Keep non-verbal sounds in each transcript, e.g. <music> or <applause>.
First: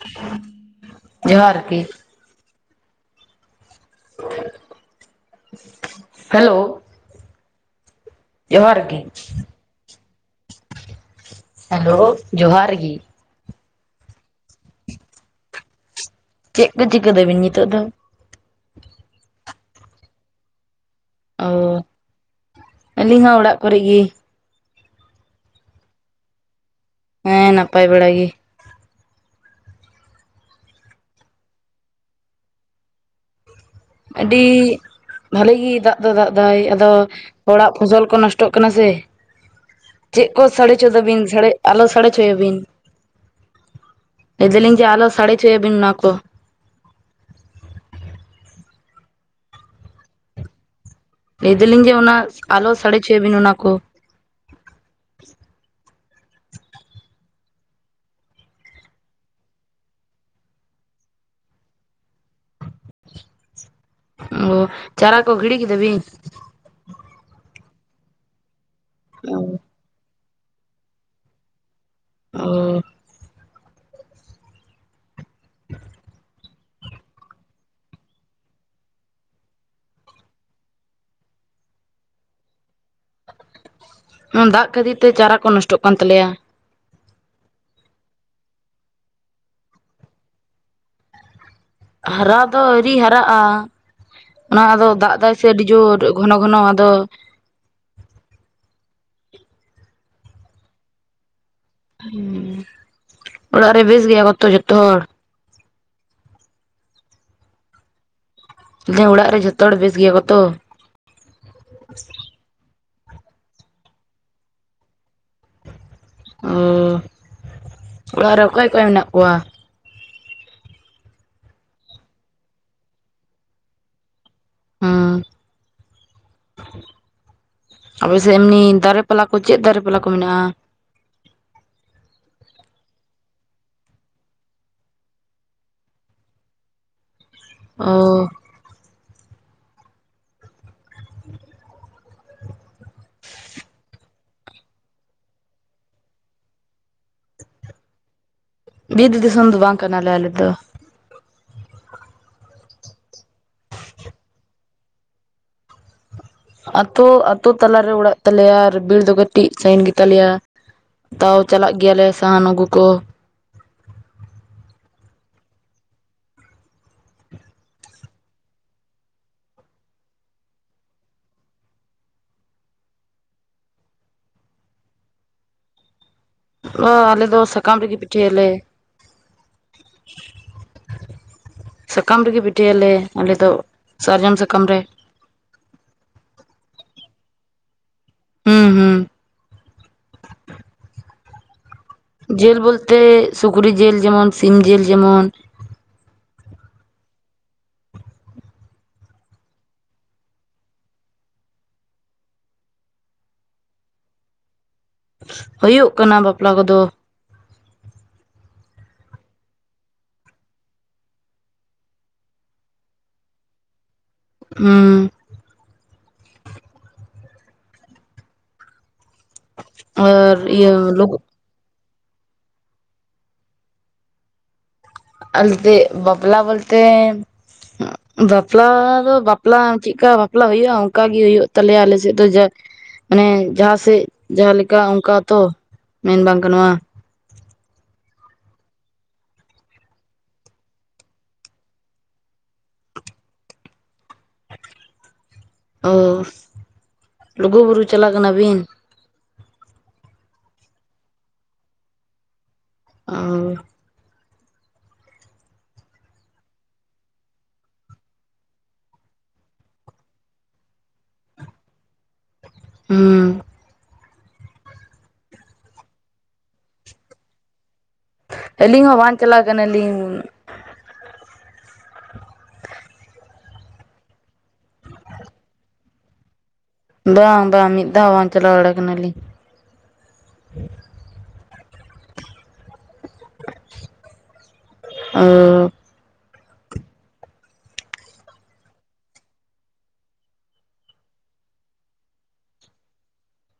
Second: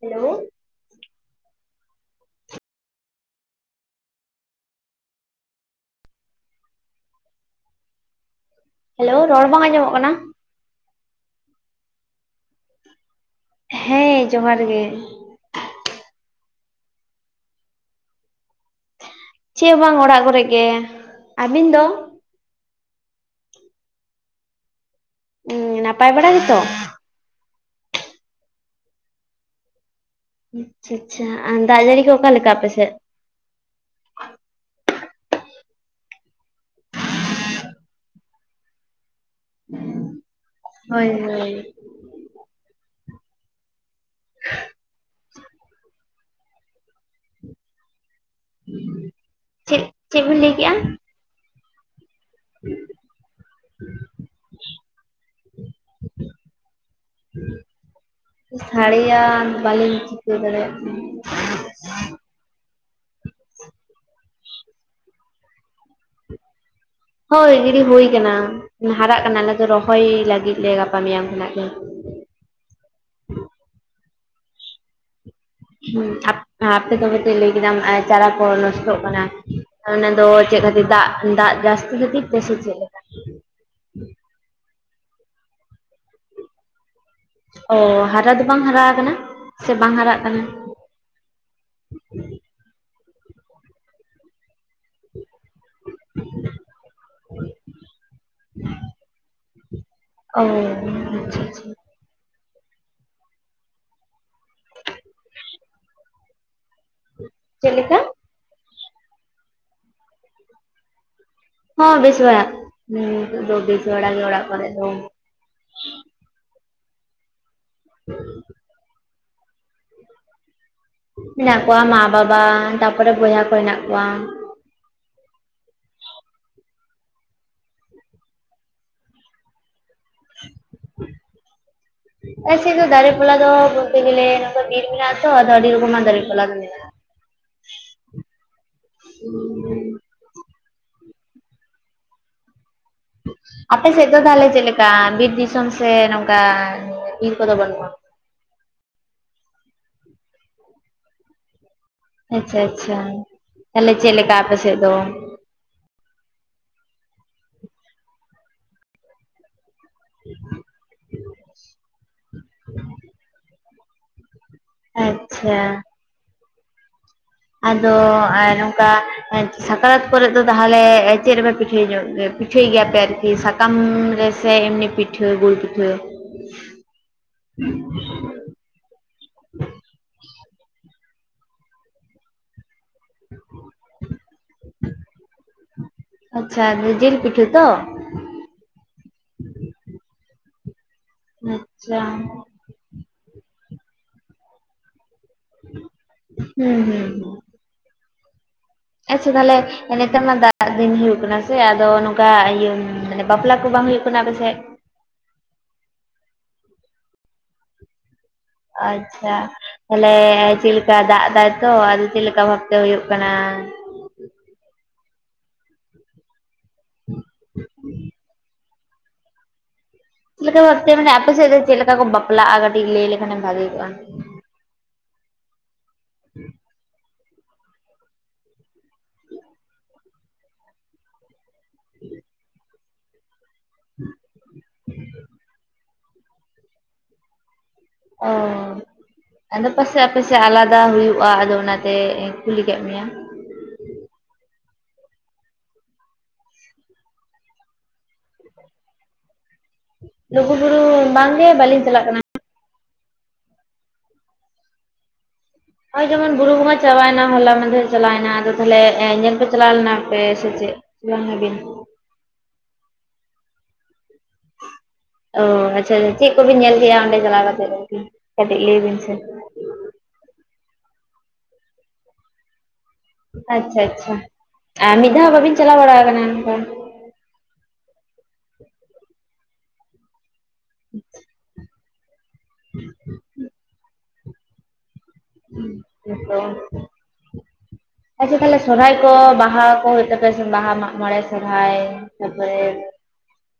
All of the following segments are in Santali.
ᱦᱮᱞᱳ ᱡᱚᱦᱟᱨ ᱜᱮ ᱦᱮᱞᱳ ᱡᱚᱦᱟᱨ ᱜᱮ ᱦᱮᱞᱳ ᱨᱚᱲ ᱵᱟᱝ ᱟᱸᱡᱚᱢᱚᱜ ᱠᱟᱱᱟ ᱾ ᱦᱟ. ᱞᱚ ᱡᱚᱦᱟᱨ ᱜᱮ᱾ ᱦᱮᱸ ᱡᱚᱦᱟᱨ ᱜᱮ ᱾ ᱪᱮᱫ ᱠᱚ ᱪᱤᱠᱟᱹ ᱫᱟᱵᱤᱱ ᱱᱤᱛᱚᱜ ᱫᱚ? ᱪᱮᱫ ᱦᱚ ᱵᱟᱝ ᱚᱲᱟᱜ ᱠᱚᱨᱮ ᱜᱮ ᱚ ᱟᱹᱵᱤᱱ ᱫᱚ ᱟᱹᱞᱤᱧ ᱦᱚᱸ ᱚᱲᱟᱜ ᱠᱚᱨᱮ ᱜᱮ ᱦᱩᱸ ᱱᱟᱯᱟᱭ ᱵᱟᱲᱟ ᱜᱮᱛᱚ ᱦᱮᱸ ᱱᱟᱯᱟᱭ ᱵᱟᱲᱟ ᱜᱮ ᱟᱪᱪᱷᱟ ᱟᱪᱪᱷᱟ ᱫᱟᱜ ᱡᱟᱨᱤ ᱠᱚ ᱚᱠᱟ ᱞᱮᱠᱟ ᱟᱯᱮ ᱥᱮᱫ ᱟᱹᱰᱤ ᱵᱷᱟᱹᱞᱤ ᱜᱮ ᱫᱟᱜ ᱫᱚᱭ ᱫᱟᱜ ᱫᱟᱭ ᱟᱫᱚ ᱦᱚᱲᱟᱜ ᱯᱷᱚᱥᱚᱞ ᱠᱚ ᱱᱚᱥᱴᱚᱜ ᱠᱟᱱᱟ ᱥᱮ ᱪᱮᱫ ᱠᱚ ᱥᱟᱰᱮ ᱦᱟᱪᱚ ᱦᱳᱭ ᱫᱟᱵᱤᱱ ᱦᱳᱭ ᱟᱞᱚ ᱥᱟᱰᱮ ᱦᱚᱪᱚᱭᱟᱵᱤᱱ ᱞᱟᱹᱭ ᱫᱟᱞᱤᱧ ᱡᱮ ᱟᱞᱚ ᱥᱟᱲᱮ ᱦᱚᱪᱚᱭ ᱟᱵᱤᱱ ᱚᱱᱟ ᱠᱚ ᱪᱮᱫ ᱪᱮᱫ ᱵᱤᱱ ᱞᱟᱹᱭ ᱠᱮᱫᱮᱜ-ᱟ ᱞᱟᱹᱭ ᱫᱟᱞᱤᱧ ᱡᱮ ᱚᱱᱟ ᱟᱞᱚ ᱥᱟᱲᱮ ᱦᱚᱪᱚᱭ ᱟᱵᱤᱱ ᱚᱱᱟ ᱠᱚ <inaudible> ᱥᱟᱲᱮᱭᱟ ᱵᱟᱹᱞᱤᱧ ᱪᱤᱠᱟᱹ ᱫᱟᱲᱮᱭᱟᱜ ᱠᱟᱱᱟ ᱚ ᱪᱟᱨᱟ ᱠᱚ ᱜᱤᱲᱤ ᱠᱮᱫᱟ ᱵᱤᱱ ᱦᱳᱭ ᱜᱤᱲᱤ ᱦᱳᱭ ᱠᱟᱱᱟ ᱦᱟᱨᱟᱜ ᱠᱟᱱᱟ ᱟᱞᱮ ᱫᱚ ᱨᱚᱦᱚᱭ ᱞᱟᱹᱜᱤᱫ ᱞᱮ ᱜᱟᱯᱟ ᱢᱮᱭᱟᱝ ᱠᱷᱚᱱᱟᱜ ᱜᱮ ᱚ ᱦᱩ ᱟᱯᱮ ᱫᱚ ᱯᱟᱥᱮᱡ ᱞᱟᱹᱭ ᱠᱮᱫᱟᱢ ᱪᱟᱨᱟ ᱠᱚ ᱱᱚᱥᱴᱚᱜ ᱠᱟᱱᱟ ᱚᱱᱟ ᱫᱚ ᱪᱮᱫ ᱠᱷᱟᱹᱛᱤᱨ ᱫᱟᱜ ᱫᱟᱜ ᱡᱟᱹᱥᱛᱤ ᱠᱷᱟᱹᱛᱤᱨ ᱛᱮ ᱥᱮ ᱪᱮᱫ ᱞᱮᱠᱟ ᱫᱟᱜ ᱠᱷᱟᱹᱛᱤᱨ ᱛᱮ ᱪᱟᱨᱟ ᱠᱚ ᱱᱚᱥᱴᱚᱜ ᱠᱟᱱ ᱛᱟᱞᱮᱭᱟ ᱚ ᱦᱟᱨᱟ ᱫᱚ ᱵᱟᱝ ᱦᱟᱨᱟ ᱟᱠᱟᱱᱟ ᱥᱮ ᱵᱟᱝ ᱦᱟᱨᱟᱜ ᱠᱟᱱᱟ ᱦᱟᱨᱟ ᱫᱚ ᱟᱹᱣᱨᱤ ᱦᱟᱨᱟᱜᱼᱟ ᱚᱱᱟ ᱫᱚ ᱫᱟᱜ ᱫᱟᱭ ᱥᱮ ᱟᱹᱰᱤ ᱡᱳᱨ ᱜᱷᱚᱱᱚ ᱜᱷᱚᱱᱚ ᱟᱫᱚ ᱚ <unintelligible> ᱚᱲᱟᱜ ᱨᱮ ᱵᱮᱥ ᱜᱮᱭᱟ ᱠᱚᱛᱚ ᱡᱚᱛᱚ ᱦᱚᱲ ᱪᱮᱫ ᱞᱮᱠᱟ ᱫᱚ ᱚᱲᱟᱜ ᱨᱮ ᱡᱷᱚᱛᱚ ᱦᱚᱲ ᱵᱮᱥ ᱜᱮᱭᱟ ᱠᱚᱛᱚ ᱦᱚᱸ ᱵᱮᱥ ᱵᱟᱲᱟ ᱫᱚ ᱵᱮᱥ ᱵᱟᱲᱟᱜ ᱜᱮ ᱚᱲᱟᱜ ᱠᱚᱨᱮ ᱫᱚ ᱚ ᱚᱲᱟᱜ ᱨᱮ ᱚᱠᱚᱭ ᱠᱚ ᱢᱮᱱᱟᱜ ᱠᱚᱣᱟ ᱦᱮᱱᱟᱜ ᱠᱚᱣᱟ ᱢᱟ ᱵᱟᱵᱟ ᱛᱟᱨᱯᱚᱨᱮ ᱵᱚᱭᱦᱟ ᱠᱚ ᱦᱮᱱᱟᱜ ᱠᱚᱣᱟ ᱦᱚᱸ ᱟᱯᱮ ᱥᱮ ᱮᱢᱱᱤ ᱫᱟᱨᱮ ᱯᱟᱞᱟ ᱠᱚ ᱪᱮᱫ ᱫᱟᱨᱮ ᱯᱟᱞᱟ ᱠᱚ ᱢᱮᱱᱟᱜᱼᱟ <unintelligible> ᱚᱞᱮᱥᱮᱫ ᱫᱚ ᱫᱟᱨᱮ ᱯᱟᱞᱦᱟ ᱫᱚ ᱵᱚᱞᱛᱮ ᱜᱮᱞᱮ ᱱᱚᱛᱮ ᱵᱤᱨ ᱢᱮᱱᱟᱜ ᱛᱚ ᱟᱫᱚ ᱟᱹᱰᱤ ᱨᱚᱠᱚᱢᱟᱜ ᱫᱟᱨᱮ ᱯᱟᱞᱟ ᱫᱚ ᱢᱮᱱᱟᱜᱼᱟ ᱚ <unintelligible> ᱟᱯᱮ ᱥᱮᱫ ᱫᱚ ᱛᱟᱦᱚᱞᱮ ᱪᱮᱫᱞᱮᱠᱟ ᱵᱤᱨ ᱫᱤᱥᱚᱢ ᱥᱮ ᱱᱚᱝᱠᱟ ᱵᱤᱨ ᱠᱚᱫᱚ ᱵᱟᱹᱱᱩᱜᱼᱟ ᱵᱤᱨ ᱫᱤᱥᱚᱢ ᱫᱚ ᱵᱟᱝ ᱠᱟᱱᱟᱞᱮ ᱟᱞᱮ ᱫᱚ ᱟᱪᱪᱷᱟ ᱟᱪᱪᱷᱟ ᱛᱟᱦᱞᱮ ᱪᱮᱫ ᱞᱮᱠᱟ ᱟᱯᱮᱥᱮᱫ ᱫᱚ ᱟᱛᱳ ᱟᱛᱳ ᱛᱟᱞᱟᱨᱮ ᱚᱲᱟᱜ ᱛᱟᱞᱮᱭᱟ ᱟᱨ ᱵᱤᱨ ᱫᱚ ᱠᱟᱹᱴᱤᱡ ᱥᱟ. ᱜᱤᱧ ᱜᱮᱛᱟᱞᱮᱭᱟ ᱛᱟᱣ ᱪᱟᱞᱟᱜ ᱜᱮᱭᱟᱞᱮ ᱥᱟᱦᱟᱱ ᱟᱹᱜᱩ ᱠᱚ ᱟᱪᱪᱷᱟ ᱟᱫᱚ ᱟᱨ ᱱᱚᱝᱠᱟ ᱥᱟᱠᱨᱟᱛ ᱠᱚᱨᱮ ᱫᱚ ᱛᱟᱦᱞᱮ ᱪᱮᱫ ᱨᱮᱯᱮ ᱯᱤᱴᱷᱟᱹᱭ ᱯᱤᱴᱷᱟᱹᱭ ᱜᱮᱭᱟ ᱯᱮ ᱟᱨᱠᱤ ᱥᱟᱠᱟᱢ ᱨᱮ ᱥᱮ ᱮᱢᱱᱤ ᱯᱤᱴᱷᱟᱹ ᱜᱳᱲ ᱯᱤᱴᱷᱟ. ᱚ ᱟᱞᱮ ᱫᱚ ᱥᱟᱠᱟᱢ ᱨᱮᱜᱮ ᱯᱤᱴᱷᱟᱹᱭ ᱟᱞᱮ ᱥᱟᱠᱟᱢ ᱨᱮᱜᱮ ᱯᱤᱴᱟᱹᱭᱟᱞᱮ ᱟᱞᱮ ᱫᱚ ᱥᱟᱨᱡᱚᱢ ᱥᱟᱠᱟᱢ ᱨᱮ ᱟᱪᱪᱷᱟ ᱡᱤᱞ ᱯᱤᱴᱷᱟᱹ ᱛᱚ ᱩᱸ ᱦᱩᱸ ᱟᱪᱪᱷᱟ ᱡᱥᱞ ᱵᱚᱞᱛᱮ ᱥᱩᱠᱨᱤ ᱡᱤᱞ ᱡᱮᱢᱚᱱ ᱥᱤᱢ ᱡᱤᱞ ᱡᱮᱢᱚᱱ ᱦᱩᱸ ᱦᱩᱸ ᱟᱪᱪᱷᱟ ᱛᱟᱞᱦᱮ ᱱᱮᱛᱟᱨ ᱢᱟ ᱫᱟᱜ ᱫᱤᱱ ᱦᱩᱭᱩᱜ ᱠᱟᱱᱟ ᱥᱮ ᱟᱫᱚ ᱱᱚᱝᱠᱟ ᱤᱭᱟᱹ ᱢᱟᱱᱮ ᱵᱟᱯᱞᱟ ᱠᱚ ᱵᱟᱝ ᱦᱩᱭᱩᱜ ᱠᱟᱱᱟ ᱟᱯᱮ ᱥᱮᱫ ᱦᱩᱭᱩᱜ ᱠᱟᱱᱟ ᱵᱟᱯᱞᱟ ᱠᱚᱫᱚ ᱟᱪᱪᱷᱟ ᱛᱟᱞᱦᱮ ᱪᱮᱞᱮ ᱫᱟᱜ ᱫᱟᱭᱛᱚ ᱟᱫᱚ ᱪᱮᱫ ᱞᱮᱠᱟ ᱵᱷᱟᱵ ᱛᱮ ᱦᱩᱭᱩᱜ ᱠᱟᱱᱟ ᱦᱩᱸ <unintelligible> ᱚ ᱪᱮᱫ ᱞᱮᱠᱟ ᱵᱷᱟᱵ ᱛᱮ ᱢᱟᱱᱮ ᱟᱯᱮ ᱥᱮᱫ ᱫᱚ ᱪᱮᱫ ᱞᱮᱠᱟ ᱠᱚ ᱵᱟᱯᱞᱟᱜᱼᱟ ᱠᱟᱹᱴᱤᱡ ᱞᱟᱹᱭ ᱞᱮᱠᱷᱟᱱᱮᱢ ᱵᱷᱟᱜᱮ ᱠᱚᱜᱼᱟ ᱟᱞᱥᱮᱛ ᱵᱟᱯᱞᱟ ᱵᱚᱞᱛᱮ ᱵᱟᱯᱞᱟ ᱫᱚ ᱵᱟᱯᱞᱟ ᱪᱮᱫᱞᱠᱟ ᱵᱟᱯᱞᱟ ᱦᱩᱭᱩᱜᱼᱟ ᱚᱱᱠᱟ ᱜᱮ ᱦᱩᱭᱩᱜ ᱛᱟᱞᱮᱭᱟ ᱟᱞᱮ ᱥᱮᱫ ᱫᱚ ᱡᱟ ᱢᱟᱱᱮ ᱡᱟᱦᱟᱸ ᱥᱮᱫ ᱡᱟᱦᱟᱸ ᱞᱮᱠᱟ ᱚᱱᱠᱟ ᱛᱚ ᱢᱮᱱ ᱵᱟᱝ ᱜᱟᱱᱚᱜᱼᱟ ᱚ ᱟᱫᱚ ᱯᱟᱥᱮ ᱟᱯᱟᱥᱮᱡ ᱟᱞᱟᱫᱟ ᱦᱩᱭᱩᱜᱼᱟ ᱟᱫᱚ ᱚᱱᱟᱛᱮ ᱤᱧ ᱠᱩᱞᱤ ᱠᱮᱫ ᱢᱮᱭᱟ ᱚ ᱞᱩᱜᱩ ᱵᱩᱨᱩ ᱪᱟᱞᱟ ᱠᱟᱱᱟ ᱵᱤᱱ ᱞᱩᱜᱩ ᱵᱩᱨᱩ ᱵᱟᱝ ᱜᱮ ᱵᱟᱟᱹᱞᱤᱧ ᱪᱟᱞᱟᱜ ᱠᱟᱱᱟ ᱚ ᱦᱳᱭ ᱡᱮᱢᱚᱱ ᱵᱩᱨᱩ ᱵᱚᱸᱜᱟ ᱪᱟᱵᱟᱭᱱᱟ ᱦᱚᱞᱟ ᱢᱟᱫᱷᱮᱨᱮ ᱪᱟᱞᱟᱭᱱᱟ ᱟᱫᱚ ᱛᱟᱦᱚᱞᱮ ᱧᱮᱞ ᱯᱮ ᱪᱟᱞᱟᱣ ᱞᱮᱱᱟ ᱯᱮ ᱥᱮ ᱪᱮᱫ ᱵᱟᱝᱟ ᱜᱮ ᱦᱩᱸ ᱚ ᱟᱪᱪᱷᱟ ᱟᱪᱪᱷᱟ ᱪᱮᱫ ᱠᱚᱵᱤᱱ ᱧᱮᱞ ᱠᱮᱜᱼᱟ ᱚᱸᱰᱮ ᱪᱟᱞᱟᱣ ᱠᱟᱛᱮᱜ ᱟᱨ ᱠᱤ ᱟᱹᱞᱤᱧ ᱦᱚᱸ ᱵᱟᱝ ᱪᱟᱞᱟ ᱠᱟᱱᱟ ᱞᱤᱧ ᱟᱪᱪᱷᱟ ᱟᱪᱪᱷᱟ ᱟ ᱢᱤᱫ ᱫᱷᱟᱣ ᱵᱟᱹᱵᱤᱱ ᱪᱟᱞᱟᱣ ᱵᱟᱲᱟ ᱟᱠᱟᱱᱟ ᱚᱱᱠᱟ ᱵᱟᱝ ᱵᱟᱝ ᱢᱤᱫ ᱫᱷᱟᱣ ᱵᱟᱝ ᱪᱟᱞᱟ ᱵᱟᱲᱟ ᱠᱟᱱᱟ ᱞᱤᱧ <unintelligible> <unintelligible> <unintelligible> ᱚ <unintelligible> <unintelligible> ᱟᱪᱪᱷᱟ ᱛᱟᱞᱦᱮ ᱥᱚᱨᱦᱟᱭ ᱠᱚ ᱵᱟᱦᱟ ᱠᱚ ᱦᱩᱭᱩᱜ ᱛᱟᱯᱮᱭᱟ ᱥᱮ ᱵᱟᱦᱟ ᱢᱟᱜ ᱢᱚᱬᱮ ᱥᱚᱨᱦᱟᱭ ᱛᱟᱯᱚᱨᱮ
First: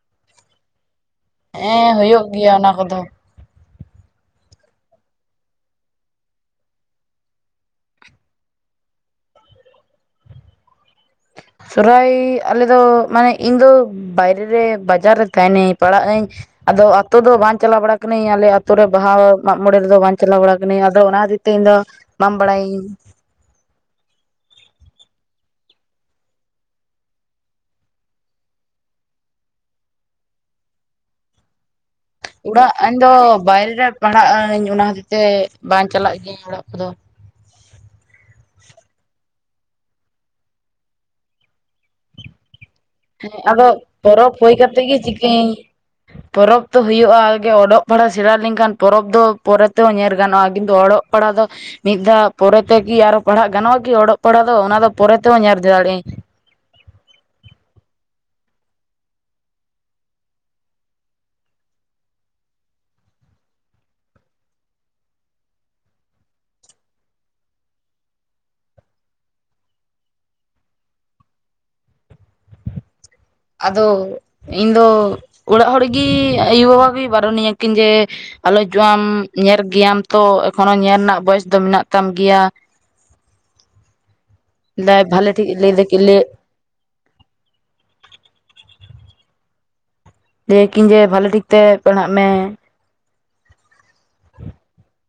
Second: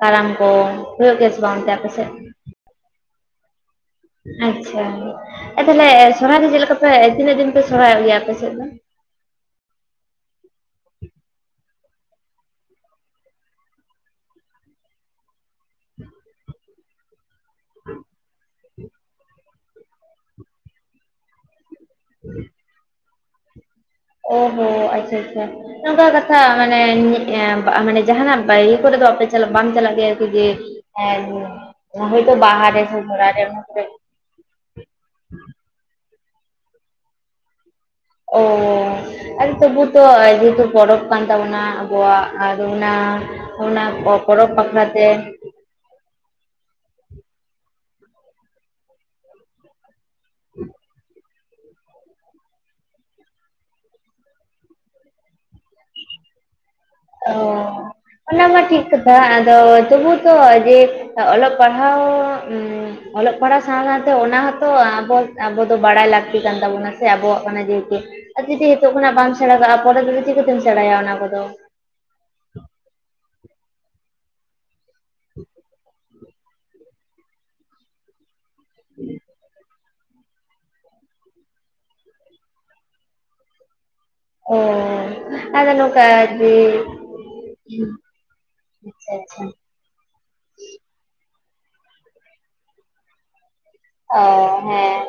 ᱠᱟᱨᱟᱢ ᱠᱚ ᱦᱩᱭᱩᱜ ᱜᱮᱭᱟ ᱥᱮ ᱵᱟᱝ ᱚᱱᱛᱮ ᱟᱯᱮ ᱦᱮᱸ ᱥᱮᱫ ᱦᱳᱭᱳᱜ ᱜᱮᱭᱟ ᱚᱱᱟ ᱠᱚᱫᱚ ᱟᱪᱪᱷᱟ ᱛᱟᱦᱞᱮ ᱥᱚᱨᱦᱟᱭ ᱫᱚ ᱪᱮᱫ ᱞᱮᱠᱟ ᱯᱮ ᱛᱤᱱᱟᱹᱜ ᱫᱤᱱ ᱯᱮ ᱥᱚᱨᱦᱟᱭᱚᱜ ᱜᱮᱭᱟ ᱟᱯᱮ ᱥᱮᱫ ᱫᱚ ᱥᱚᱦᱨᱟᱭ ᱟᱞᱮᱫᱚ ᱢᱟᱱᱮ ᱤᱧ ᱫᱚ ᱵᱟᱭᱨᱮ ᱨᱮ ᱵᱟᱡᱟᱨ ᱨᱮ ᱛᱟᱦᱮᱱᱟᱹᱧ ᱯᱟᱲᱟᱜ ᱟᱹᱧ ᱟᱫᱚ ᱟᱛᱳ ᱫᱚ ᱵᱟᱝ ᱪᱟᱞᱟ ᱵᱟᱲᱟ ᱟᱠᱟᱱᱟᱹᱧ ᱟᱞᱮ ᱟᱛᱳ ᱨᱮ ᱵᱟᱦᱟ ᱢᱟᱜ ᱢᱚᱬᱮ ᱨᱮᱫᱚ ᱵᱟᱝ ᱪᱟᱞᱟ ᱵᱟᱲᱟ ᱟᱠᱟᱱᱟᱹᱧ ᱟᱫᱚ ᱚᱱᱟ ᱦᱚᱛᱤᱨ ᱛᱮ ᱤᱧ ᱫᱚ ᱵᱟᱝ ᱵᱟᱲᱟᱭᱟᱹᱧ ᱚ ᱦᱚᱸ ᱟᱪᱪᱷᱟ ᱟᱪᱪᱷᱟ ᱱᱚᱝᱠᱟ ᱠᱟᱛᱷᱟ ᱢᱟᱱᱮ ᱡᱟᱦᱟᱱᱟᱜ ᱵᱟᱭᱨᱤ ᱠᱚᱨᱮ ᱫᱚ ᱟᱯᱮ ᱪᱟᱞᱟᱜ ᱵᱟᱝ ᱪᱟᱞᱟᱜ ᱜᱮᱭᱟ ᱠᱤ ᱡᱮ ᱦᱮᱸ ᱜᱤ ᱚᱲᱟᱜ ᱤᱧ ᱫᱚ ᱵᱟᱭᱨᱮ ᱨᱮ ᱯᱟᱲᱦᱟᱜ ᱟᱹᱧ ᱚᱱᱟ ᱦᱚᱛᱮᱡ ᱛᱮ ᱵᱟᱝ ᱪᱟᱞᱟᱜ ᱜᱤᱭᱟᱹᱧ ᱚᱲᱟᱜ ᱠᱚᱫᱚ ᱚ ᱛᱚᱵᱩ ᱛᱚ ᱡᱮ ᱦᱮᱛᱩ ᱯᱚᱨᱚᱵᱽ ᱠᱟᱱ ᱛᱟᱵᱚᱱᱟ ᱠᱚᱣᱟᱜ ᱟᱨ ᱚᱱᱟ ᱦᱮᱸ ᱟᱫᱚ ᱚᱱᱟ ᱯᱚᱨᱚᱵᱽ ᱦᱩᱭ ᱵᱟᱠᱷᱨᱟ ᱠᱟᱛᱮᱜ ᱜᱮ ᱛᱮ ᱪᱤᱠᱟᱹᱭᱟᱹᱧ ᱯᱚᱨᱚᱵᱽ ᱫᱚ ᱦᱳᱭᱳᱜ-ᱟ ᱟᱜᱮ ᱚᱞᱚᱜ ᱯᱟᱲᱦᱟᱜ ᱥᱮᱬᱟ ᱞᱮᱱᱠᱷᱟᱱ ᱯᱚᱨᱚᱵᱽ ᱫᱚ ᱯᱚᱨᱮ ᱛᱮᱦᱚ ᱧᱮᱞ ᱜᱟᱱᱚᱜᱼᱟ ᱠᱤᱱᱛᱩ ᱚᱞᱚᱜ ᱯᱟᱲᱦᱟ ᱫᱚ ᱢᱤᱫ ᱫᱷᱟᱣ ᱯᱚᱨᱮ ᱛᱮ ᱠᱤ ᱟᱨᱚ ᱯᱟᱲᱦᱟᱜ ᱜᱟᱱᱚᱜᱼᱟ ᱠᱤ ᱚᱞᱚᱜ ᱯᱟᱲᱦᱟ‌ ᱫᱚ ᱚᱱᱟ ᱫᱚ ᱯᱚᱨᱮ ᱛᱮᱦᱚᱸ ᱧᱮᱞ ᱫᱟᱲᱮᱭᱟᱜ ᱟᱹᱧ ᱚ ᱚᱱᱟ ᱢᱟ ᱴᱷᱤᱠ ᱠᱟᱛᱷᱟ ᱟᱫᱚ ᱛᱚᱵᱩ ᱛᱚ ᱡᱮ ᱚᱞᱚᱜ ᱯᱟᱲᱦᱟᱣ ᱚᱞᱚᱜ ᱯᱟᱲᱦᱟᱣ ᱥᱟᱶ ᱥᱟᱶᱛᱮ ᱚᱱᱟ ᱦᱚᱸᱛᱚ ᱟᱵᱚ ᱟᱵᱚ ᱫᱚ ᱵᱟᱲᱟᱭ ᱞᱟᱹᱠᱛᱤ ᱠᱟᱱ ᱛᱟᱵᱚᱱᱟ ᱥᱮ ᱟᱵᱚᱣᱟᱜ ᱠᱟᱱᱟ ᱡᱮ ᱦᱮᱛᱩ ᱟᱨ ᱡᱩᱫᱤ ᱱᱤᱛᱚᱜ ᱠᱷᱚᱱᱟᱜ ᱵᱟᱢ ᱥᱮᱬᱟ ᱠᱟᱜᱼᱟ ᱯᱚᱨᱮ ᱫᱚ ᱪᱤᱠᱟᱹᱛᱮᱢ ᱥᱮᱬᱟᱭᱟ ᱚᱱᱟ ᱠᱚᱫᱚ ᱟᱫᱚ ᱤᱧ ᱫᱚ ᱚᱲᱟᱜ ᱦᱚᱲᱜᱮ ᱟᱭᱩ ᱵᱟᱵᱟ ᱜᱮ ᱵᱟᱨᱚᱱᱤᱧᱟᱹ ᱠᱤᱱ ᱡᱮ ᱟᱞᱚ ᱡᱚ ᱟᱢ ᱧᱮᱞ ᱜᱮᱭᱟᱢ ᱛᱚ ᱮᱠᱷᱚᱱᱚ ᱧᱮᱞ ᱨᱮᱱᱟᱜ ᱵᱚᱭᱮᱥ ᱫᱚ ᱢᱮᱱᱟᱜ ᱛᱟᱢ ᱜᱮᱭᱟ ᱚᱻ ᱞᱟᱹᱭ ᱵᱷᱟᱞᱮ ᱴᱷᱤᱠ ᱟᱨ ᱞᱟᱹᱭ ᱫᱟᱠᱤᱱ ᱱᱚᱝᱠᱟ ᱞᱟᱹᱭ ᱡᱮ ᱦᱩᱸ ᱟᱪᱪᱷᱟ ᱟᱪᱪᱷᱟ ᱞᱟᱹᱭ ᱟᱠᱤᱱ ᱡᱮ ᱵᱷᱟᱞᱮ ᱴᱷᱤᱠ ᱛᱮ ᱯᱟᱲᱦᱟᱜ ᱢᱮ ᱚᱻ ᱦᱮᱸ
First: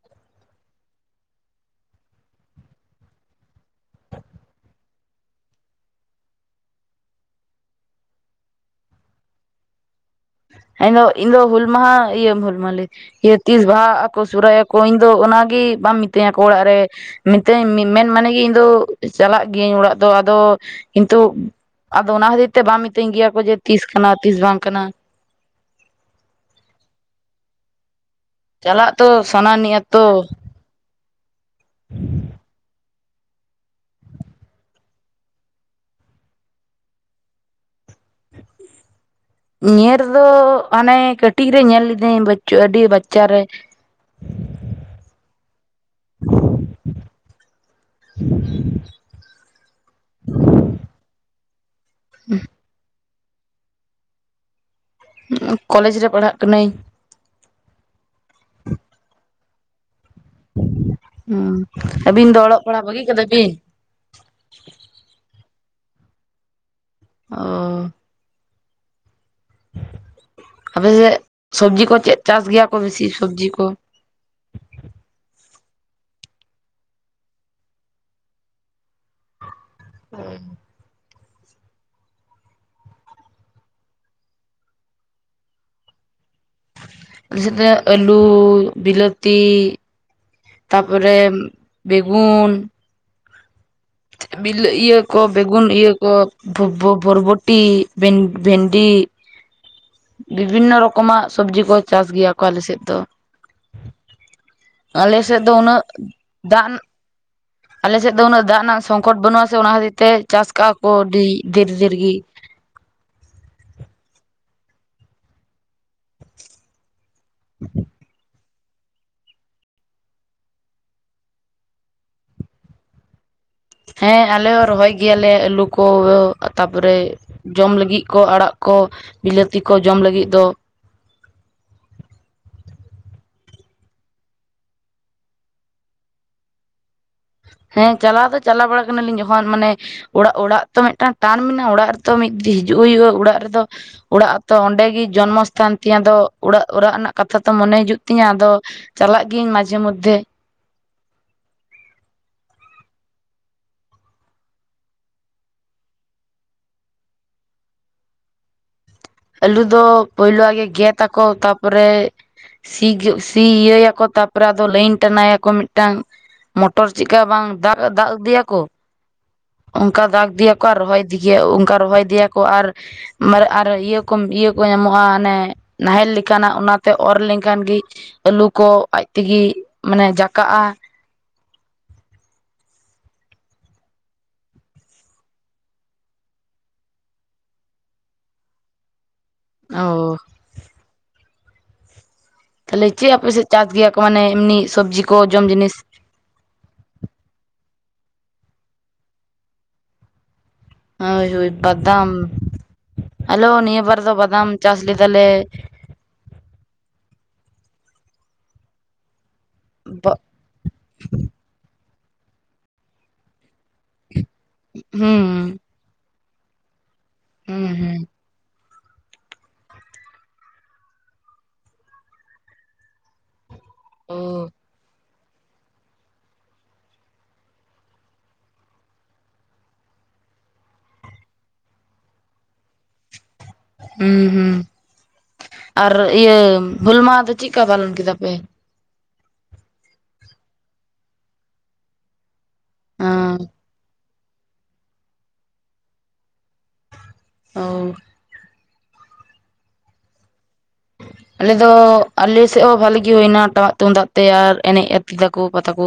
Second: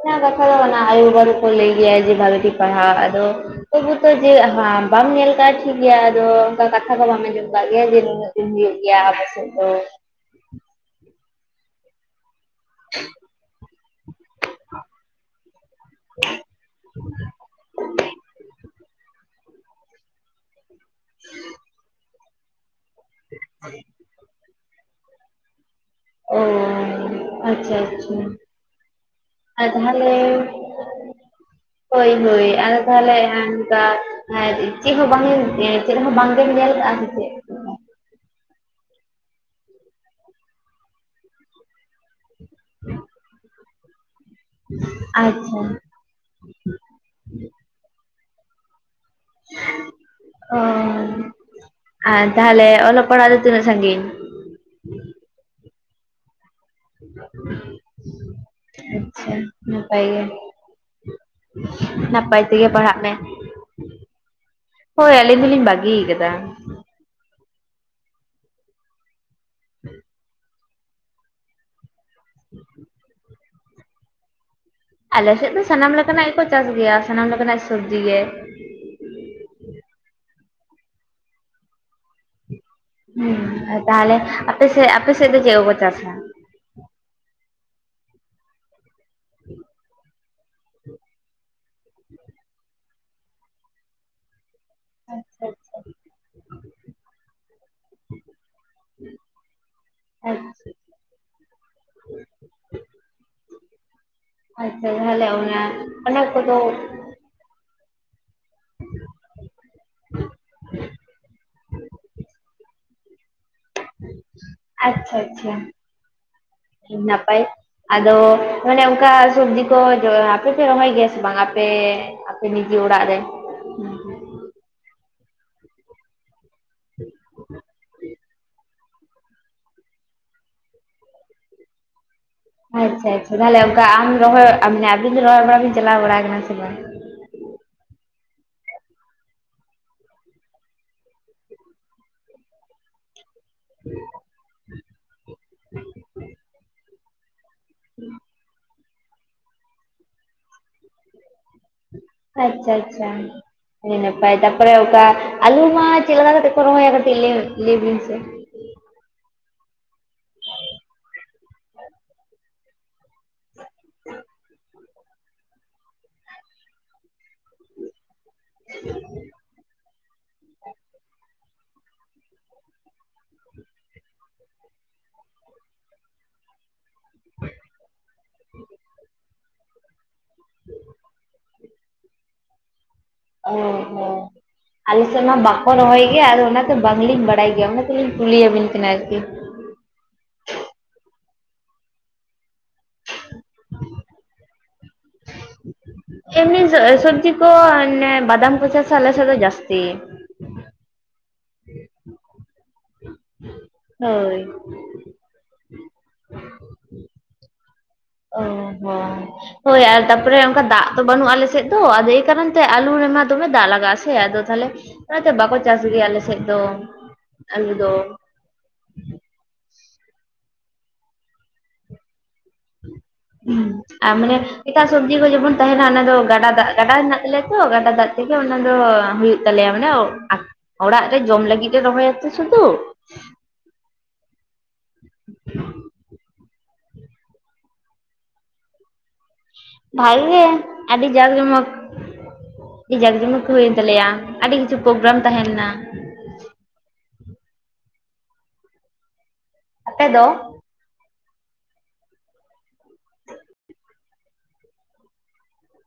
ᱚᱱᱟ ᱠᱟᱛᱷᱟ ᱫᱚ ᱚᱱᱟ ᱟᱭᱳ-ᱵᱟᱵᱟ ᱠᱚ ᱞᱟᱹᱭ ᱜᱮᱭᱟ ᱡᱮ ᱵᱷᱟᱜᱤ ᱴᱷᱤᱠ ᱯᱟᱲᱦᱟᱜ ᱟᱫᱚ ᱛᱚᱵᱩ ᱛᱚ ᱡᱮ ᱟᱦᱟ ᱵᱟᱢ ᱧᱮᱞ ᱠᱟᱭ ᱴᱷᱤᱠ ᱜᱮᱭᱟ ᱟᱫᱚ ᱚᱱᱠᱟ ᱠᱟᱛᱷᱟ ᱠᱚ ᱵᱟᱢ ᱟᱸᱡᱚᱢ ᱫᱟᱲᱮᱭᱟᱜ ᱡᱮ ᱱᱩᱱᱟᱹᱜ <inaudible> ᱦᱩᱭᱩᱜ ᱜᱮᱭᱟ ᱟᱞᱮ ᱥᱮᱫ ᱫᱚ ᱮᱫᱚ ᱤᱧ ᱫᱚ ᱦᱩᱞ ᱢᱟᱦᱟ ᱤᱭᱟᱹ ᱢᱟᱞᱮ ᱛᱤᱥ ᱵᱟᱦᱟ ᱟᱠᱚ ᱥᱚᱨᱦᱟᱭ ᱟᱠᱚ ᱤᱧ ᱫᱚ ᱚᱱᱟᱜᱮ ᱵᱟᱢ ᱢᱤᱛᱟᱹᱧᱟ ᱠᱚ ᱚᱲᱟᱜ ᱨᱮ ᱢᱤᱫ ᱛᱤᱧ ᱢᱮᱱ ᱢᱟᱱᱮ ᱜᱮ ᱤᱧ ᱫᱚ ᱪᱟᱞᱟᱜ ᱜᱤᱭᱟᱹᱧ ᱚᱲᱟᱜ ᱫᱚ ᱟᱫᱚ ᱠᱤᱱᱛᱩ ᱟᱫᱚ ᱚᱱᱟ ᱦᱟᱹᱛᱤᱨ ᱛᱮ ᱵᱟᱝ ᱢᱤᱛᱟᱹᱧ ᱜᱮᱭᱟ ᱠᱚ ᱡᱮ ᱛᱤᱥ ᱠᱟᱱᱟ ᱛᱤᱥ ᱵᱟᱝ ᱠᱟᱱᱟ ᱚᱻ ᱟᱪᱪᱷᱟ ᱟᱪᱪᱷᱟ ᱪᱟᱞᱟᱜ ᱛᱚ ᱥᱟᱱᱟᱱ ᱟᱨ ᱱᱤᱭᱟ ᱛᱚ ᱛᱟᱦᱚᱞᱮ ᱦᱳᱭ ᱦᱳᱭ ᱟᱨ ᱛᱟᱦᱚᱞᱮ ᱱᱚᱝᱠᱟ ᱪᱮᱫ ᱦᱚᱸ ᱵᱟᱝ ᱪᱮᱫ ᱦᱚᱸ ᱵᱟᱝ ᱜᱮᱢ ᱧᱮᱞ ᱠᱟᱜ-ᱟ ᱥᱮ ᱪᱮᱫ ᱧᱮᱞ ᱫᱚ ᱦᱟᱱᱮ ᱠᱟᱹᱴᱤᱡ ᱨᱮ ᱧᱮᱞ ᱞᱤᱫᱟᱹᱧ ᱵᱟᱹᱪᱩᱜ ᱟᱹᱰᱤ ᱵᱟᱪᱪᱟᱨᱮ᱾ ᱟᱪᱪᱷᱟ᱾ <unintelligible> ᱚᱻ ᱟᱨ ᱛᱟᱦᱞᱮ ᱚᱞᱚᱜ ᱯᱟᱲᱦᱟᱜ ᱫᱚ ᱛᱤᱱᱟᱹᱜ ᱥᱟᱺᱜᱤᱧ ᱠᱚᱞᱮᱡᱽ ᱨᱮ ᱯᱟᱲᱦᱟᱜ ᱠᱟᱱᱟᱹᱧ ᱟᱪᱪᱷᱟ ᱱᱟᱯᱟᱭ ᱜᱮ ᱦᱩᱸ ᱟᱹᱵᱤᱱ ᱫᱚ ᱱᱟᱯᱟᱭ ᱚᱞᱚᱜ ᱛᱮᱜᱮ ᱯᱟᱲᱦᱟᱜ ᱵᱟᱹᱜᱤ ᱢᱮ ᱠᱟᱫᱟ ᱵᱤᱱ ᱦᱳᱭ ᱟᱹᱞᱤᱧ ᱫᱚᱞᱤᱧ ᱵᱟᱹᱜᱤᱭ ᱟᱠᱟᱫᱟ ᱚᱻ <unintelligible> ᱟᱯᱮ ᱥᱮᱫ ᱥᱚᱵᱽᱡᱤ ᱠᱚ ᱪᱮᱫ ᱪᱟᱥ ᱜᱮᱭᱟ ᱠᱚ ᱵᱤᱥᱤ ᱥᱚᱵᱽᱡᱤ ᱠᱚ ᱟᱞᱮ ᱥᱮᱫ ᱫᱚ ᱥᱟᱱᱟᱢ ᱞᱮᱠᱟᱱᱟᱜ ᱜᱮᱠᱚ ᱪᱟᱥ ᱜᱮᱭᱟ ᱥᱟᱱᱟᱢ ᱞᱮᱠᱟᱱᱟᱜ ᱥᱚᱵᱽᱡᱤ ᱜᱮ᱾ ᱦᱮᱸ <unintelligible> ᱦᱮᱸ ᱛᱟᱦᱟᱞᱮ ᱟᱯᱮᱥᱮᱫ ᱟᱯᱮᱥᱮᱫ ᱫᱚ ᱪᱮᱫ ᱠᱚᱠᱚ ᱪᱟᱥᱟ? ᱟᱞᱮ ᱥᱮᱫ ᱫᱚ ᱟᱹᱞᱩ ᱵᱤᱞᱟᱹᱛᱤ ᱛᱟᱯᱚᱨᱮ ᱵᱮᱜᱩᱱ ᱵᱤᱞᱟᱹ ᱤᱭᱟᱹ ᱠᱚ ᱟᱪᱪᱷᱟ ᱵᱮᱜᱩᱱ ᱟᱪᱪᱷᱟ᱾ ᱤᱭᱟᱹ ᱠᱚ ᱵᱷᱚᱨ ᱵᱷᱚᱨ ᱵᱷᱚᱨᱵᱚᱴᱤ ᱵᱷᱮᱱ ᱵᱷᱮᱱᱰᱤ ᱟᱪᱪᱷᱟ ᱵᱤᱵᱷᱤᱱᱱᱚ ᱨᱚᱠᱚᱢᱟᱜ ᱥᱚᱵᱽᱡᱤ ᱠᱚ ᱪᱟᱥ ᱜᱮᱭᱟ ᱠᱚ ᱟᱞᱮ ᱥᱮᱫ ᱫᱚ᱾ ᱟᱪᱪᱷᱟ ᱟᱞᱮ ᱛᱟᱦᱚᱞᱮ ᱥᱮᱫ ᱫᱚ ᱚᱱᱟ ᱩᱱᱟᱹᱜ ᱚᱱᱟ ᱠᱚᱫᱚ ᱫᱟᱜ ᱟᱞᱮ ᱥᱮᱫ ᱫᱚ ᱩᱱᱟᱹᱜ ᱫᱟᱜ ᱨᱮᱱᱟᱜ ᱥᱚᱝᱠᱚᱴ ᱵᱟᱹᱱᱩᱜ ᱟᱥᱮ ᱚᱱᱟ ᱠᱷᱟᱹᱛᱤᱨ ᱛᱮ ᱪᱟᱥ ᱠᱟᱜ-ᱟ ᱠᱚ ᱟᱹᱰᱤ ᱰᱷᱮᱨ ᱰᱷᱮᱨᱜᱤ ᱟᱪᱪᱷᱟ ᱟᱪᱪᱷᱟ ᱟᱰᱤ ᱱᱟᱯᱟᱭ ᱟᱫᱚ ᱢᱟᱱᱮ ᱚᱱᱠᱟ ᱥᱚᱵᱽᱡᱤ ᱠᱚ ᱟᱯᱮ ᱯᱮ ᱨᱚᱦᱚᱭ ᱜᱮᱭᱟ ᱥᱮ ᱵᱟᱝ ᱟᱯᱮ ᱟᱯᱮ ᱱᱤᱡᱮ ᱚᱲᱟᱜ ᱨᱮ ᱦᱮᱸ ᱟᱞᱮ ᱦᱚᱸ ᱨᱚᱦᱚᱭ ᱜᱮᱭᱟ ᱞᱮ ᱟᱹᱞᱩ ᱠᱚ ᱛᱟᱯᱚᱨᱮ ᱡᱚᱢ ᱞᱟᱹᱜᱤᱫ ᱠᱚ ᱟᱲᱟᱜ ᱠᱚ ᱵᱤᱞᱟᱹᱛᱤ ᱠᱚ ᱡᱚᱢ ᱞᱟᱹᱜᱤᱫ ᱫᱚ ᱟᱪᱪᱷᱟ ᱟᱪᱪᱷᱟ ᱛᱟᱦᱚᱞᱮ ᱚᱱᱠᱟ ᱟᱢ ᱨᱚᱦᱚᱭ ᱢᱟᱱᱮ ᱟᱵᱤᱱ ᱫᱚ ᱨᱚᱦᱚᱭ ᱵᱟᱲᱟ ᱵᱤᱱ ᱪᱟᱞᱟᱣ ᱵᱟᱲᱟ ᱟᱠᱟᱱᱟ ᱥᱮ ᱵᱟᱝ ᱦᱮᱸ ᱪᱟᱞᱟᱣ ᱫᱚ ᱪᱟᱞᱟᱣ ᱵᱟᱲᱟ ᱠᱟᱱᱟ ᱞᱤᱧ ᱡᱚᱠᱷᱚᱱ ᱢᱟᱱᱮ ᱚᱲᱟᱜ ᱚᱲᱟᱜ ᱛᱚ ᱢᱤᱫᱴᱟᱝ ᱴᱟᱱ ᱢᱮᱱᱟᱜ-ᱟ ᱚᱲᱟᱜ ᱨᱮᱛᱚ ᱢᱤᱫ ᱫᱤᱱ ᱦᱤᱡᱩᱜ ᱦᱩᱭᱩᱜ-ᱟ ᱚᱲᱟᱜ ᱨᱮᱫᱚ <unintelligible> ᱟᱛᱚ ᱚᱸᱰᱮ ᱜᱮ ᱡᱚᱱᱢᱚᱥᱛᱷᱟᱱ ᱛᱤᱧ ᱟᱫᱚ ᱚᱲᱟᱜ ᱚᱲᱟᱜ ᱨᱮᱱᱟᱜ ᱠᱟᱛᱷᱟ ᱛᱚ ᱢᱚᱱᱮ ᱦᱤᱡᱩᱜ ᱛᱤᱧᱟ ᱟᱫᱚ ᱪᱟᱞᱟᱜ ᱜᱤᱭᱟᱹᱧ ᱢᱟᱡᱷᱮ ᱢᱚᱫᱽᱫᱷᱮ ᱟᱪᱪᱷᱟ ᱟᱪᱪᱷᱟ ᱦᱮ ᱱᱟᱯᱟᱭ ᱛᱟᱯᱚᱨᱮ ᱚᱠᱟ ᱟᱞᱩ ᱢᱟ ᱪᱮᱫ ᱞᱮᱠᱟ ᱠᱟᱛᱮ ᱠᱚ ᱨᱚᱦᱚᱭᱟ ᱠᱟᱹᱴᱤᱡ ᱞᱟᱹᱭ ᱵᱤᱱ ᱥᱮ? ᱟᱹᱞᱩ ᱫᱚ ᱯᱳᱭᱞᱳ ᱜᱮᱫ ᱟᱠᱚ ᱛᱟᱯᱚᱨᱮ ᱥᱤ ᱥᱤ ᱤᱭᱟᱹᱭᱟᱠᱚ ᱛᱟᱯᱚᱨᱮ ᱟᱫᱚ ᱞᱟᱹᱭᱤᱱ ᱴᱟᱱᱟᱭᱟᱠᱚ ᱢᱤᱫᱴᱟᱝ ᱢᱚᱴᱚᱨ ᱪᱮᱫᱠᱟ ᱵᱟᱝ ᱫᱟ ᱫᱟᱜ ᱤᱫᱤᱭᱟᱠᱚ ᱚᱱᱠᱟ ᱫᱟᱜ ᱤᱫᱤᱭᱟᱠᱚ ᱟᱨ ᱨᱚᱦᱚᱭ ᱫᱤ ᱚᱱᱠᱟ ᱨᱚᱦᱚᱭ ᱤᱫᱤᱭᱟᱠᱚ ᱟᱨ ᱤᱭᱟᱹ ᱠᱚ ᱧᱟᱢᱚᱜᱼᱟ, ᱚᱱᱮ ᱱᱟᱦᱮᱞ ᱞᱮᱠᱟᱱᱟᱜ ᱚᱱᱟ ᱛᱮ ᱚᱨ ᱞᱮᱱᱠᱷᱟᱱ ᱜᱮ ᱟᱹᱞᱩ ᱠᱚ ᱟᱡ ᱛᱮᱜᱮ ᱢᱟᱱᱮ ᱡᱟᱠᱟᱜᱼᱟ᱾ ᱚᱸᱻ ᱦᱸᱻ᱾ ᱟᱞᱮ ᱥᱮᱫ ᱢᱟ ᱵᱟᱠᱚ ᱨᱚᱦᱚᱭ ᱜᱮᱭᱟ ᱟᱫᱚ ᱚᱱᱟᱛᱮ ᱵᱟᱝᱞᱤᱧ ᱵᱟᱲᱟᱭ ᱜᱮᱭᱟ ᱚᱱᱟ ᱛᱮᱞᱤᱧ ᱠᱩᱞᱤᱭᱮᱵᱤᱱ ᱠᱟᱱᱟ ᱟᱨᱠᱤ᱾ ᱚᱳ ᱛᱟᱦᱚᱞᱮ ᱪᱮᱫ ᱟᱯᱮ ᱥᱮᱫ ᱪᱟᱥ ᱜᱮᱭᱟ ᱠᱚ ᱢᱟᱱᱮ ᱮᱢᱱᱤ ᱥᱚᱵᱽᱡᱤ ᱠᱚ ᱡᱚᱢ ᱡᱤᱱᱤᱥ ᱮᱢᱱᱤ ᱥᱚᱵᱽᱡᱤ ᱠᱚ ᱚᱱᱮ ᱵᱟᱫᱟᱢ ᱠᱚ ᱪᱟᱥᱟ ᱟᱞᱮᱥᱮᱫ ᱫᱚ ᱡᱟᱹᱥᱛᱤ᱾ ᱦᱳᱭ ᱦᱳᱭ ᱵᱟᱫᱟᱢ ᱟᱞᱮ ᱦᱚ ᱱᱤᱭᱟᱹ ᱵᱟᱨ ᱫᱚ ᱦᱳᱭ ᱵᱟᱫᱟᱢ ᱪᱟᱥ ᱞᱮᱫᱟᱞᱮ᱾ ᱚ ᱦᱚᱸ ᱦᱳᱭ ᱟᱨ ᱛᱟᱯᱚᱨᱮ ᱚᱱᱠᱟ ᱫᱟᱜ ᱛᱚ ᱵᱟᱹᱱᱩᱜᱼᱟ ᱟᱞᱮᱥᱮᱫ ᱫᱚ ᱟᱫᱚ ᱮ ᱠᱟᱨᱚᱱ ᱱᱚᱛᱮ ᱟᱹᱞᱩ ᱨᱮᱢᱟ ᱫᱚᱢᱮ ᱫᱟᱜ ᱞᱟᱜᱟᱜᱼᱟ, ᱥᱮ ᱟᱫᱚ ᱛᱟᱦᱚᱞᱮ ᱚᱱᱟᱛᱮ ᱵᱟᱠᱚ ᱦᱩᱸ ᱪᱟᱥ ᱜᱮᱭᱟ ᱟᱞᱮ ᱥᱮᱫ ᱫᱚ᱾ ᱦᱩᱸ ᱟᱹᱞᱩ ᱫᱚ᱾ ᱦᱩᱸ ᱦᱩ ᱟᱨ ᱚ ᱢᱟᱱᱮ ᱮᱴᱟᱜ ᱥᱚ ᱥᱚᱵᱡᱤ ᱠᱚ ᱡᱮᱢᱚᱱ ᱛᱟᱦᱮᱸᱱᱟ ᱚᱱᱟ ᱫᱚ, ᱜᱟᱰᱟ ᱫᱟᱜ ᱜᱟᱰᱟ ᱦᱮᱱᱟᱜ ᱛᱟᱞᱮᱭᱟ ᱛᱚ ᱜᱟᱰᱟ ᱫᱟᱜ ᱛᱮᱜᱮ ᱚᱱᱟ ᱫᱚ ᱦᱩᱭᱩᱜ ᱛᱟᱞᱮᱭᱟ ᱢᱟᱱᱮ ᱚᱲᱟᱜ ᱨᱮ ᱡᱚᱢ ᱞᱟᱹᱜᱤᱫ ᱞᱮ ᱨᱚᱦᱚᱭᱟᱛᱚ ᱥᱩᱫᱩ᱾ ᱦᱩᱸᱻ ᱦᱩᱸᱻ ᱟᱨ ᱤᱭᱟᱹ ᱦᱩᱞ ᱢᱟᱦᱟ ᱫᱚ ᱪᱮᱫᱠᱟ ᱯᱟᱞᱚᱱ ᱠᱮᱫᱟ ᱯᱮ? ᱵᱷᱟᱜᱤ ᱜᱮ ᱟᱹᱰᱤ ᱡᱟᱠ ᱡᱚᱢᱚᱠ ᱟᱹᱰᱤ ᱡᱟᱠ ᱡᱚᱢᱚᱠ ᱦᱩᱭᱮᱱ ᱛᱟᱞᱮᱭᱟ᱾ ᱟᱹᱰᱤ ᱠᱤᱪᱷᱩ ᱯᱨᱳᱜᱨᱟᱢ ᱛᱟᱦᱮᱸ ᱞᱮᱱᱟ᱾ ᱚᱻ᱾ ᱟᱯᱮ ᱫᱚ? ᱟᱞᱮ ᱫᱚ ᱟᱞᱮ ᱥᱮᱫ ᱦᱚᱸ ᱵᱷᱟᱞᱮᱜ ᱜᱮ ᱦᱩᱭᱱᱟ ᱴᱟᱢᱟᱠ ᱛᱩᱢᱫᱟᱜ ᱛᱮ ᱟᱨ ᱮᱱᱮᱡ ᱟᱛᱮ ᱯᱟᱛᱟ ᱠᱚ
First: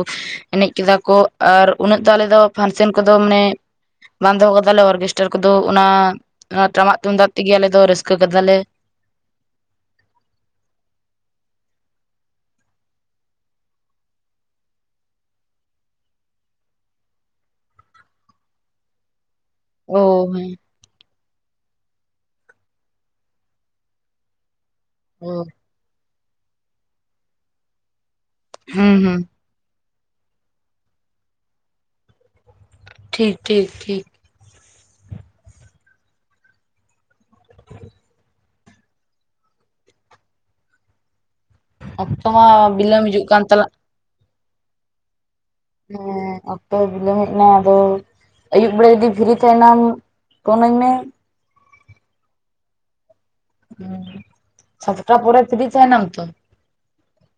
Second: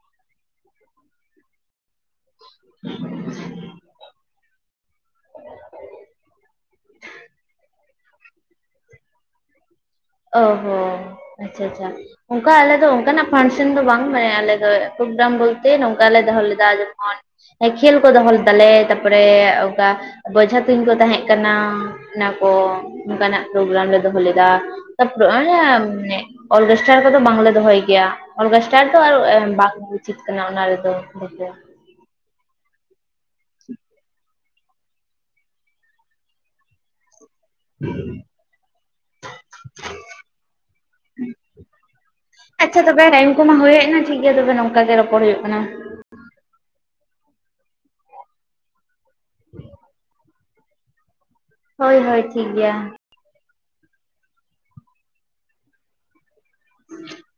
ᱮᱱᱮᱡ ᱠᱮᱫᱟ ᱠᱚ ᱟᱨ ᱩᱱᱟᱹᱜ ᱫᱚ ᱟᱞᱮ ᱫᱚ ᱯᱷᱟᱱᱥᱮᱱ ᱠᱚᱫᱚ ᱢᱟᱱᱮ ᱵᱟᱸᱫᱷᱚ ᱠᱟᱫᱟᱞᱮ ᱚᱨᱜᱮᱥᱴᱟᱨ ᱠᱚᱫᱚ ᱚᱱᱟ ᱴᱟᱢᱟᱠ ᱛᱩᱢᱫᱟᱜ ᱛᱮᱜᱮ ᱟᱞᱮ ᱫᱚ ᱨᱟᱹᱥᱠᱟᱹ ᱠᱟᱫᱟᱞᱮ᱾ ᱚ ᱦᱮᱸ ᱟᱪᱪᱷᱟᱻ ᱟᱪᱪᱷᱟᱻ᱾ ᱚᱱᱠᱟ ᱟᱞᱮ ᱫᱚ ᱚᱱᱠᱟᱱᱟᱜ ᱯᱷᱟᱱᱥᱮᱱ ᱫᱚ ᱵᱟᱝ ᱢᱟᱱᱮ ᱟᱞᱮ ᱫᱚ ᱯᱨᱳᱜᱨᱟᱢ ᱵᱚᱞᱛᱮ ᱱᱚᱝᱠᱟᱞᱮ ᱫᱚᱦᱚ ᱞᱮᱫᱟ ᱡᱮᱢᱚᱱ ᱠᱷᱮᱞ ᱠᱚ ᱫᱚᱦᱚ ᱞᱮᱫᱟᱞᱮ ᱛᱟᱨᱯᱚᱨᱮ ᱚᱱᱠᱟ ᱚ ᱦᱮᱸ ᱵᱚᱡᱷᱟ ᱛᱩᱧ ᱠᱚ ᱛᱟᱦᱮᱸ ᱠᱟᱱᱟ ᱚᱱᱟ ᱠᱚ ᱚᱱᱠᱟᱱᱟᱜ ᱯᱨᱳᱜᱨᱟᱢ ᱞᱮ ᱫᱚᱦᱚ ᱞᱮᱫᱟ᱾ ᱚ ᱛᱟᱯᱚᱨᱮ ᱚᱨᱜᱮᱥᱴᱟᱨ ᱠᱚᱫᱚ ᱵᱟᱝᱞᱮ ᱫᱚᱦᱚᱭ ᱜᱮᱭᱟ ᱚᱨᱜᱮᱥᱴᱟᱨ ᱦᱩᱸ ᱫᱚ ᱟᱨ ᱦᱩᱸ ᱵᱟᱝᱠᱚ ᱩᱪᱤᱛ ᱠᱟᱱᱟ ᱚᱱᱟ ᱨᱮᱫᱚ ᱴᱷᱤᱠ ᱴᱷᱤᱠ ᱴᱷᱤᱠ ᱦᱩᱸ ᱚᱠᱛᱚ ᱢᱟ <inaudible> ᱟᱪᱪᱷᱟ ᱵᱤᱞᱚᱢ ᱛᱚᱵᱮ ᱦᱤᱡᱩᱜ ᱴᱟᱭᱤᱢ ᱠᱟᱱ ᱠᱚᱢᱟ ᱛᱟᱞᱟᱝ ᱦᱳᱭᱦᱮᱡᱮᱲᱟ ᱴᱷᱤᱠᱜᱮᱭᱟ ᱛᱚᱵᱮ ᱱᱚᱝᱠᱟ ᱜᱮ ᱨᱚᱯᱚᱲ ᱦᱩᱭᱩᱜ ᱠᱟᱱᱟ᱾ ᱦᱮᱸ ᱚᱠᱛᱚ ᱦᱚ ᱵᱤᱞᱚᱢ ᱦᱮᱡ ᱱᱟ, ᱟᱫᱚ ᱟᱹᱭᱩᱵ ᱵᱮᱲᱟ ᱡᱚᱫᱤ ᱯᱷᱤᱨᱤ ᱛᱮᱦᱮᱱᱟᱢ ᱯᱷᱳᱱ ᱟᱹᱧᱢᱮ᱾ ᱦᱳᱭ ᱦᱳᱭ ᱴᱷᱤᱠ ᱜᱮᱭᱟ᱾ ᱦᱸ ᱥᱟᱛᱴᱟ ᱯᱚᱨᱮ ᱯᱷᱤᱨᱤ ᱛᱟᱦᱮᱱᱟᱢ ᱛᱚ? <inaudible>